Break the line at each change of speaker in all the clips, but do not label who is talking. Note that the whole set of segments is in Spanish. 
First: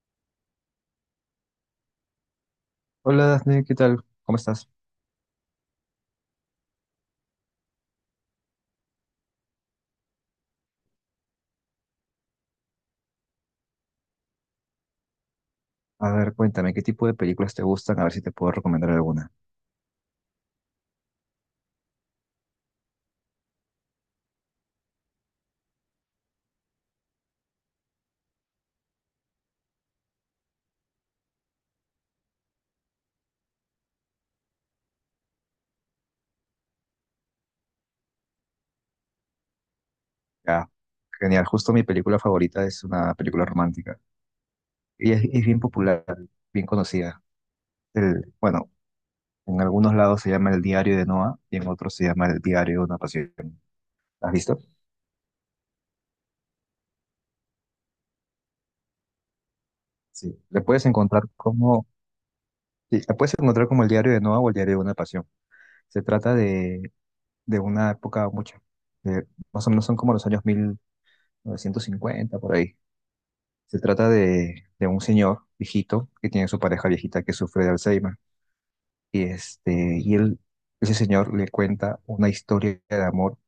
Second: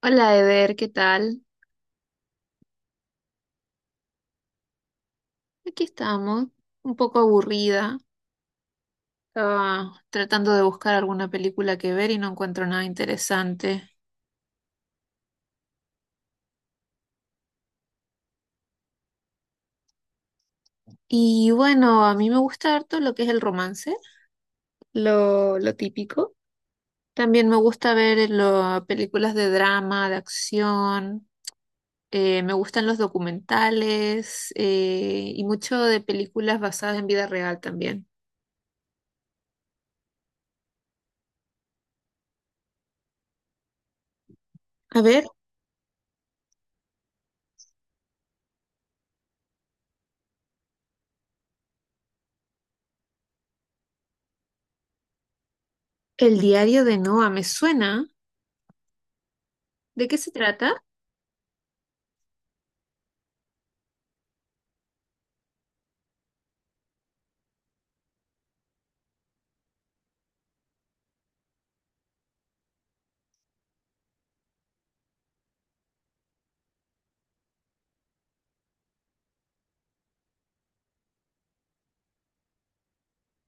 Hola Eder, ¿qué tal?
Hola Dafne, ¿qué tal? ¿Cómo estás?
Aquí estamos, un poco aburrida. Estaba tratando de buscar alguna película que ver y no encuentro nada interesante.
A ver, cuéntame, ¿qué tipo de películas te gustan? A ver si te puedo recomendar alguna.
Y bueno, a mí me gusta harto lo que es el romance, lo típico. También me gusta ver las películas de drama, de acción. Me gustan los documentales, y mucho de películas basadas en vida real también.
Ya, genial. Justo mi película favorita es una película romántica.
A
Y es,
ver,
es bien popular, bien conocida. Bueno, en algunos lados se llama El Diario de Noah y en otros se llama El Diario de una Pasión. ¿La ¿Has visto?
el diario de Noa, ¿me suena? ¿De qué se
Sí. Le
trata?
puedes encontrar como, sí, la puedes encontrar como El Diario de Noah o El Diario de una Pasión. Se trata de una época mucho, de- más o menos son como los años 1950 por ahí. Se trata de un señor viejito que tiene su pareja viejita que sufre de Alzheimer. Y, este, y él, ese señor le cuenta una historia de amor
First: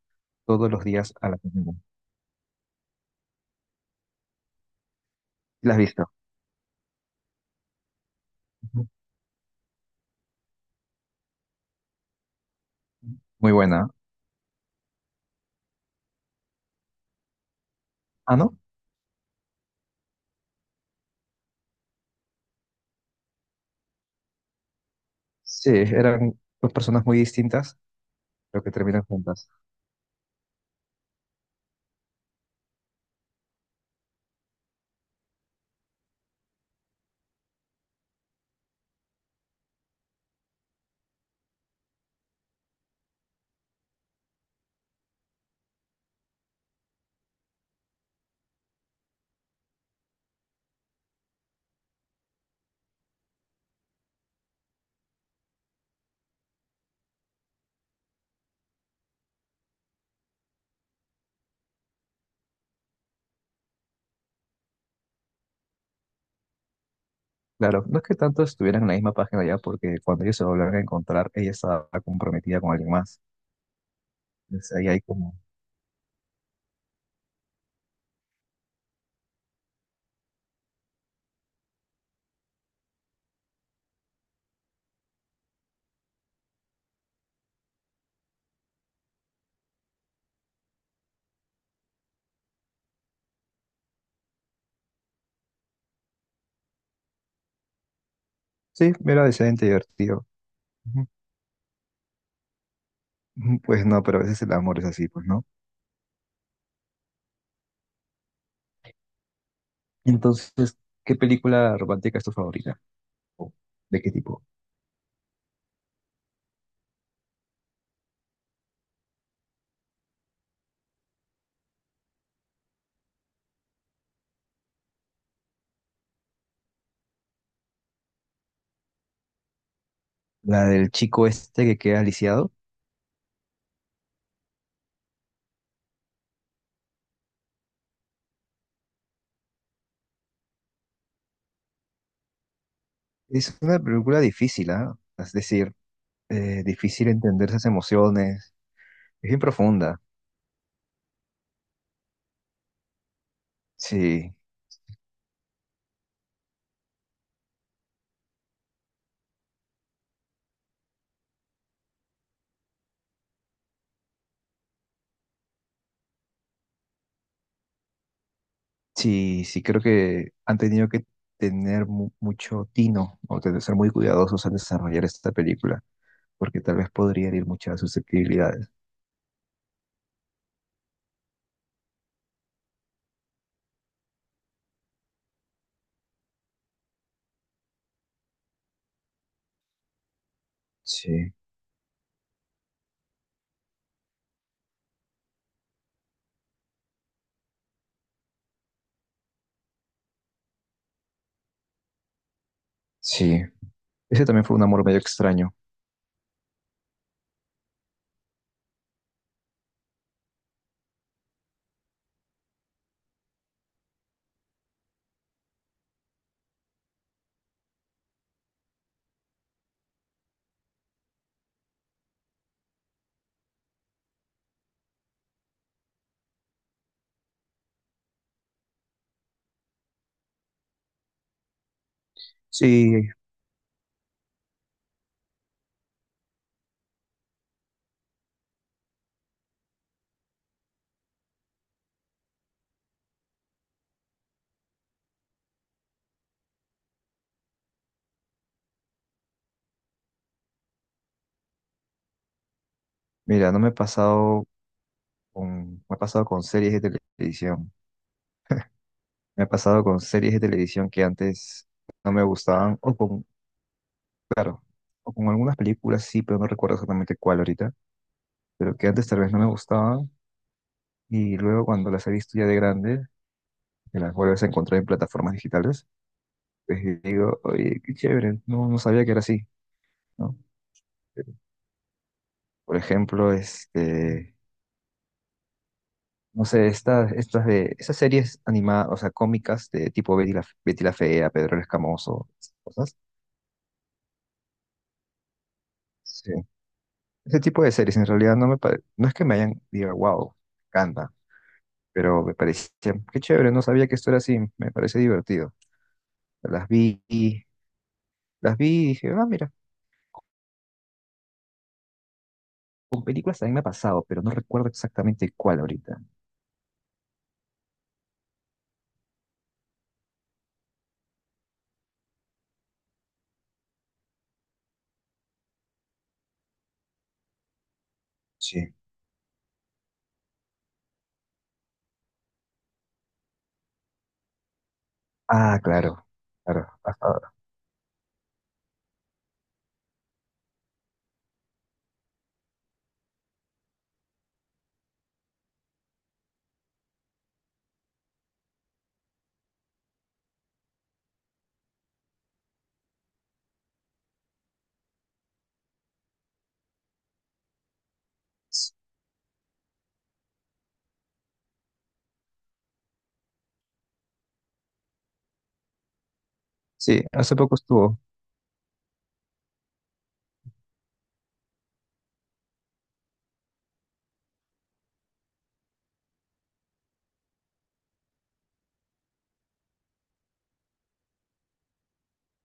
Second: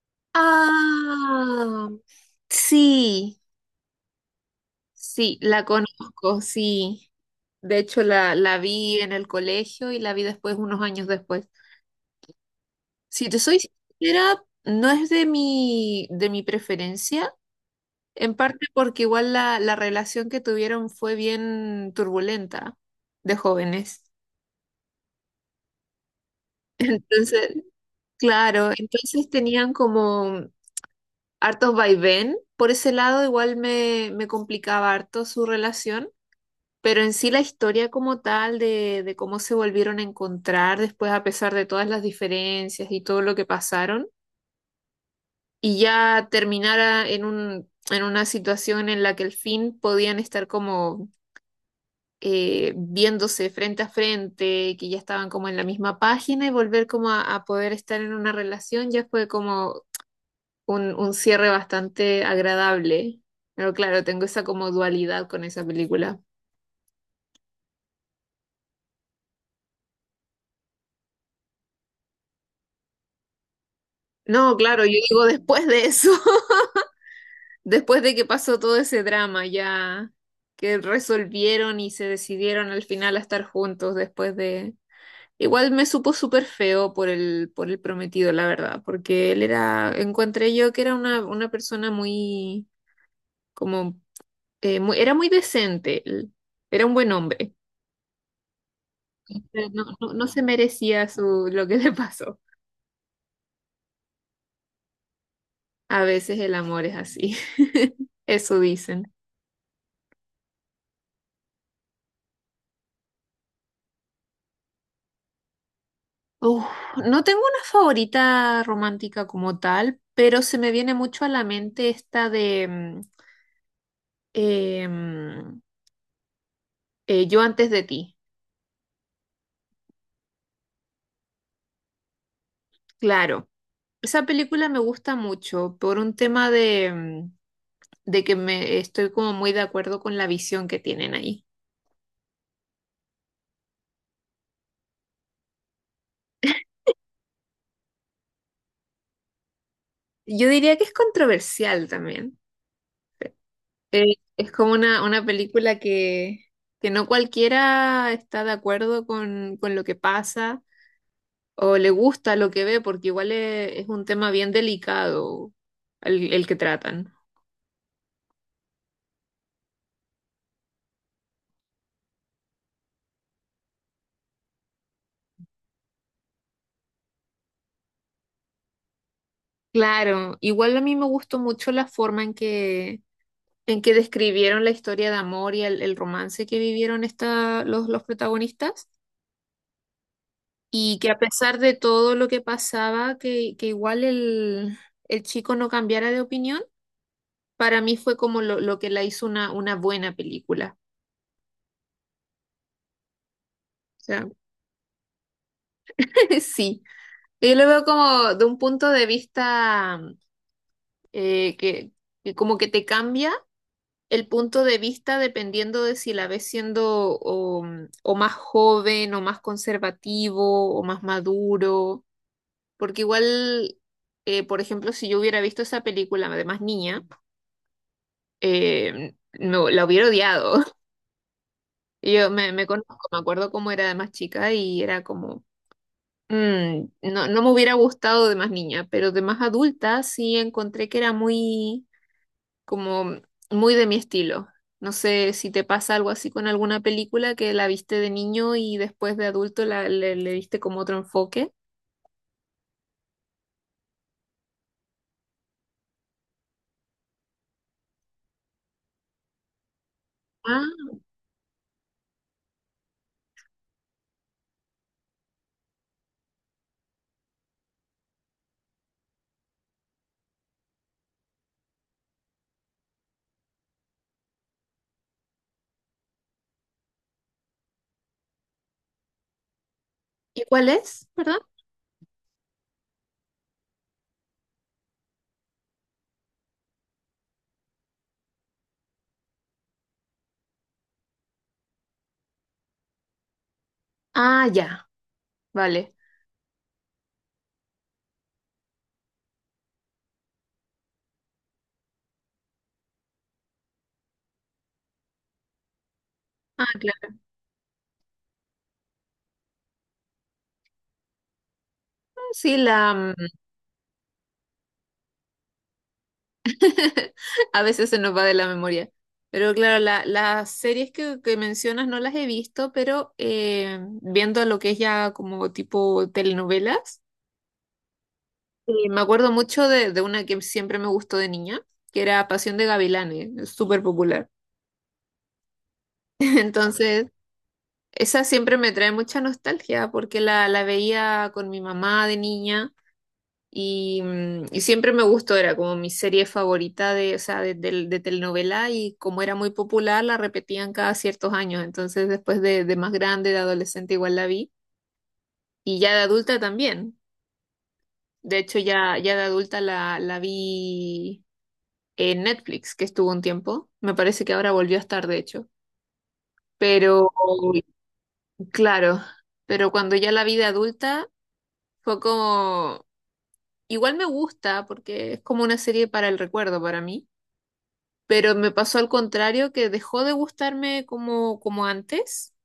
todos los días a la misma.
Ah, sí, sí, la
¿La has visto?
conozco, sí. De hecho, la
Ujú.
vi en el colegio y la vi después, unos años después. Si te
Muy
soy
buena.
sincera, no es de mi preferencia, en
Ah, ¿no?
parte porque igual la relación que tuvieron fue bien turbulenta de jóvenes.
Sí, eran dos personas muy
Entonces,
distintas, pero
claro,
que terminan
entonces
juntas.
tenían como hartos vaivén. Por ese lado, igual me complicaba harto su relación. Pero en sí la historia como tal de cómo se volvieron a encontrar después a pesar de todas las diferencias y todo lo que pasaron y ya terminara en una situación en la que al fin podían estar como viéndose frente a frente, que ya estaban como en la misma página y volver como a poder estar en una relación ya fue como un cierre bastante agradable. Pero claro, tengo esa como dualidad con esa película.
Claro, no es que tanto estuvieran en la misma página ya, porque cuando ellos se volvieron a encontrar, ella estaba comprometida con alguien más.
No,
Entonces
claro,
ahí
yo
hay
digo
como...
después de eso. Después de que pasó todo ese drama, ya que resolvieron y se decidieron al final a estar juntos después de... Igual me supo súper feo por el prometido, la verdad, porque él era, encontré yo que era una persona muy, como, era muy decente, él era un buen hombre.
Sí, era decente,
No, no, no
divertido.
se merecía
Ujú.
su, lo que le pasó.
Ujú, pues no, pero a veces el amor es así, pues, ¿no?
A veces el amor es así, eso dicen.
Entonces, ¿qué película romántica es tu favorita? ¿O ¿De qué tipo?
Uf, no tengo una favorita romántica como tal, pero se me viene mucho a la mente esta de eh, mm, Yo antes de ti.
La del chico este que queda lisiado.
Claro, esa película me gusta mucho por un tema de, de que me estoy como muy de acuerdo con la visión que tienen ahí.
Es una película difícil, ¿ah? Es decir, difícil entender esas emociones. Es bien profunda.
Yo diría que es controversial también.
Sí,
Es como una película que no cualquiera está de acuerdo con lo que pasa, o le gusta lo que ve, porque igual es, un tema bien delicado el que tratan.
sí, sí, creo que han tenido que tener mucho tino o tener, ser muy cuidadosos al desarrollar esta película, porque tal vez podría herir muchas susceptibilidades.
Claro, igual a mí me gustó mucho la forma en que describieron la historia de amor y el romance que vivieron esta, los protagonistas, y que a
Sí,
pesar de todo lo que pasaba, que igual el chico no cambiara de opinión, para mí fue como lo que la hizo una buena película.
sí.
O
Ese
sea,
también fue un amor medio extraño.
sí. Yo lo veo como de un punto de vista eh, que, que como que te cambia el punto de vista dependiendo de si la ves siendo o más joven o más conservativo o más maduro, porque igual, por ejemplo, si yo hubiera visto esa película de más niña, no, la hubiera odiado. Yo me conozco,
Sí,
me acuerdo cómo era de más chica y era como... mm, no, no me hubiera gustado de más niña, pero de más adulta sí encontré que era muy, como muy de mi estilo. No sé si te pasa algo así con alguna película que la viste de niño y después de adulto la, le diste como otro enfoque.
mira, no me he pasado con- me ha pasado con series de televisión. Me ha pasado con series de
Ah,
televisión que antes no me gustaban, o con, claro, o con algunas películas sí, pero no recuerdo exactamente cuál ahorita, pero que antes tal vez no me gustaban, y luego cuando las he visto ya de grande, que las vuelves a encontrar en plataformas digitales, pues digo, oye, qué chévere, no, no sabía que era así, ¿no?
¿y cuál es?
Pero,
¿Perdón?
por ejemplo, este, no sé, esas series animadas, o sea, cómicas de tipo Betty la Fea, Pedro el Escamoso, esas cosas.
Ah, ya, vale.
Ese tipo de series en realidad no es que me hayan diga, wow, canta, pero me parecía, qué chévere, no sabía que esto era así, me parece divertido.
Ah,
Las vi,
claro.
y- las vi y dije, ah, mira,
Sí, la
con
mm,
películas también me ha pasado, pero no recuerdo exactamente cuál ahorita.
a veces se nos va de la memoria. Pero claro, las series que mencionas no las he visto, pero viendo lo que es ya como tipo telenovelas.
Sí.
Y me acuerdo mucho de una que siempre me gustó de niña, que era Pasión de Gavilanes, es súper popular.
Ah, claro, claro,
Entonces,
hasta ahora.
esa siempre me trae mucha nostalgia porque la veía con mi mamá de niña y, y siempre me gustó, era como mi serie favorita de, o sea, de telenovela y como era muy popular, la repetían cada ciertos años. Entonces, después de más grande, de adolescente, igual la vi y ya de adulta también. De hecho,
S-
ya, ya de adulta la vi en Netflix, que estuvo un tiempo. Me parece que ahora volvió a estar, de hecho.
Sí,
Pero,
hace poco estuvo.
claro, pero cuando ya la vida adulta fue como, igual me gusta porque es como una serie para el recuerdo para mí, pero me pasó al contrario que dejó de gustarme como, como antes,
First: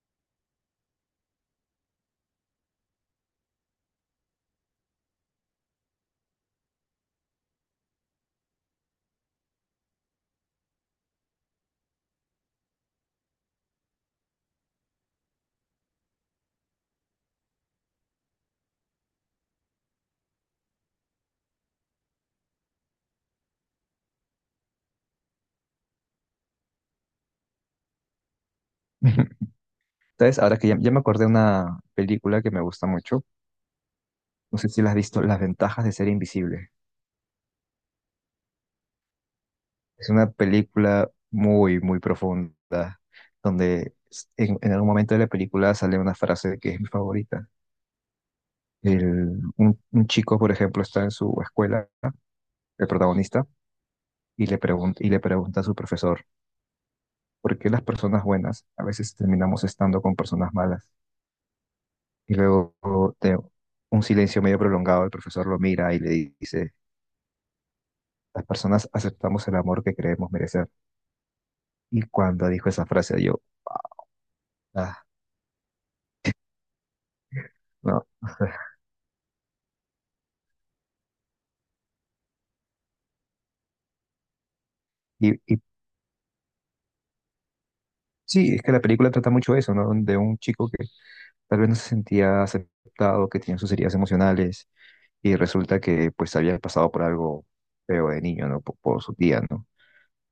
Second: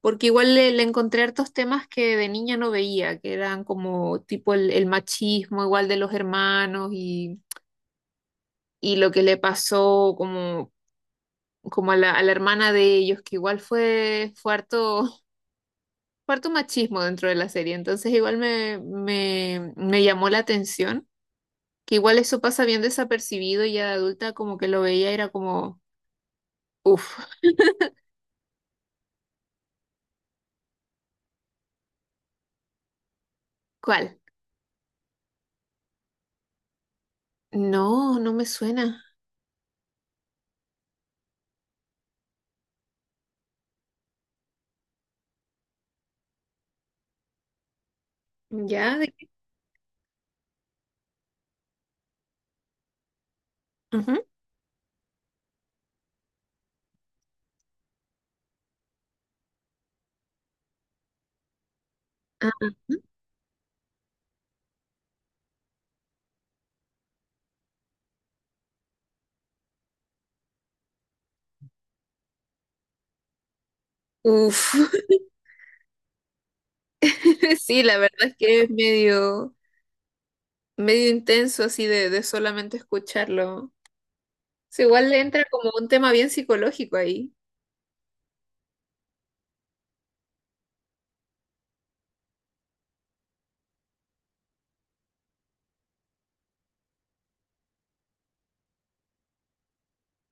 porque igual le encontré hartos temas que de niña no veía, que eran como tipo el machismo igual de los hermanos y lo que le pasó como como a la hermana de ellos, que igual fue, fue harto, fue harto machismo dentro de la serie, entonces igual me llamó la atención, que igual eso pasa bien desapercibido y ya de adulta como que lo veía y era como, uff,
¿Sabes? Ahora que ya me acordé de una película que me gusta mucho,
¿cuál?
no sé si la has visto, Las ventajas de ser invisible.
No, no me suena.
Es una película muy, muy profunda, donde en, algún momento de la película sale una frase que es mi favorita.
¿Ya? ¿De qué?
Un chico, por ejemplo, está en su escuela, el protagonista,
Ujú.
y y le pregunta a su profesor, ¿por qué las personas buenas a veces terminamos estando con personas malas? Y
Ah,
luego, de un silencio medio prolongado, el profesor lo mira y le dice, las personas aceptamos el amor que creemos merecer. Y cuando dijo esa frase, yo,
uf,
ah,
sí, la
no.
verdad es que es medio, medio intenso así de solamente escucharlo. Sí, igual le
Y,
entra
y
como un tema bien psicológico ahí.
sí, es que la película trata mucho eso, ¿no? De un chico que tal vez no se sentía aceptado, que tenía sus heridas emocionales y resulta que pues había pasado por algo feo de niño, ¿no? Por su tía, ¿no?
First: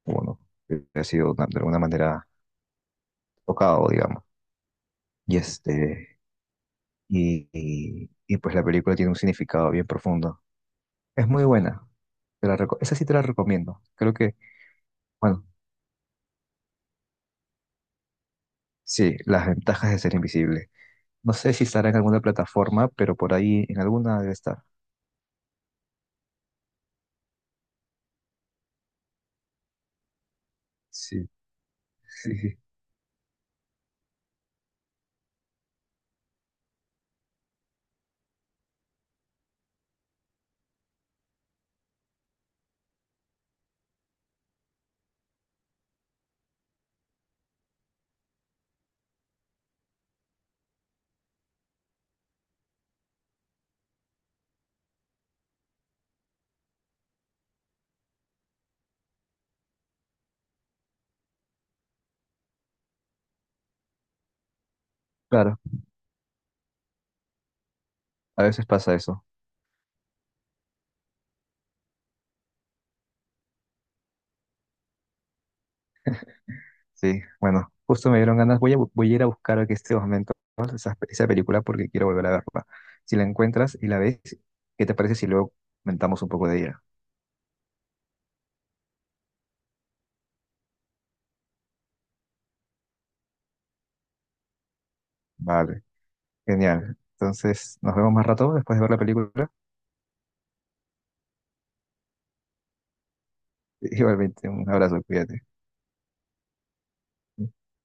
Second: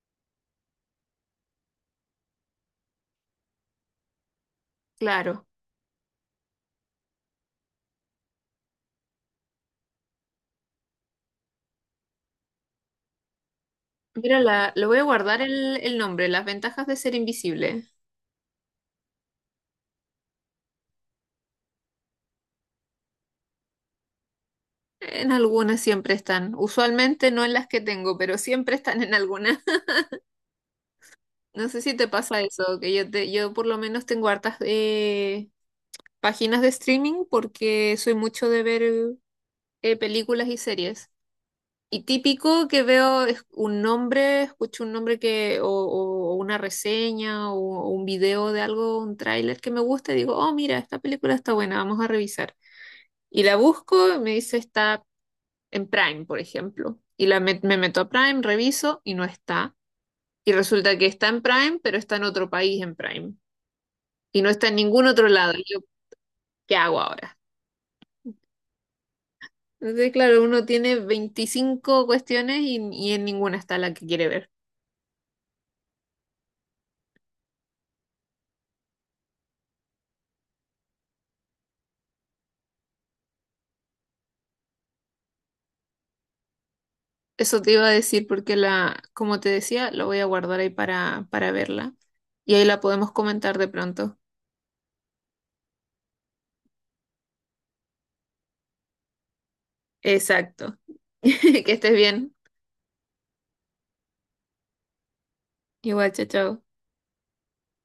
Bueno, que ha sido de alguna manera tocado, digamos. Y
Claro.
este, pues la película tiene un significado bien profundo. Es muy buena. Esa sí te la recomiendo. Creo que,
Mira, lo voy a guardar
bueno,
el nombre, Las Ventajas de Ser Invisible.
sí, las ventajas de ser invisible. No sé si estará en alguna plataforma, pero por ahí en alguna debe estar.
En algunas siempre están, usualmente no en las que tengo, pero siempre están en algunas.
Sí.
No sé si te
Sí,
pasa
sí,
eso, que yo, yo por lo menos tengo hartas páginas de streaming porque soy mucho de ver películas y series. Y típico que veo es un nombre, escucho un nombre que, o una reseña o un video de algo, un tráiler que me gusta y digo, oh, mira, esta película está buena, vamos a revisar. Y la busco, me dice está en Prime, por ejemplo. Y la me meto a Prime, reviso y no está. Y resulta que está en Prime, pero está en otro país en Prime. Y no está en ningún otro lado.
claro,
Y yo, ¿qué hago ahora?
a veces pasa eso.
Entonces, claro, uno tiene 25 cuestiones y en ninguna está la que quiere ver.
Sí, bueno, justo me dieron ganas. Voy a ir a buscar aquí este momento, ¿no? Esa película porque quiero volver a verla. Si la encuentras y la ves, ¿qué te parece si luego comentamos un poco de ella?
Eso te iba a decir porque la, como te decía, lo voy a guardar ahí para verla. Y ahí la podemos comentar de pronto.
Vale, genial. Entonces, nos vemos más rato después de ver la película.
Exacto. Que estés bien.
Igualmente, un abrazo, cuídate.
Igual, chao, chao.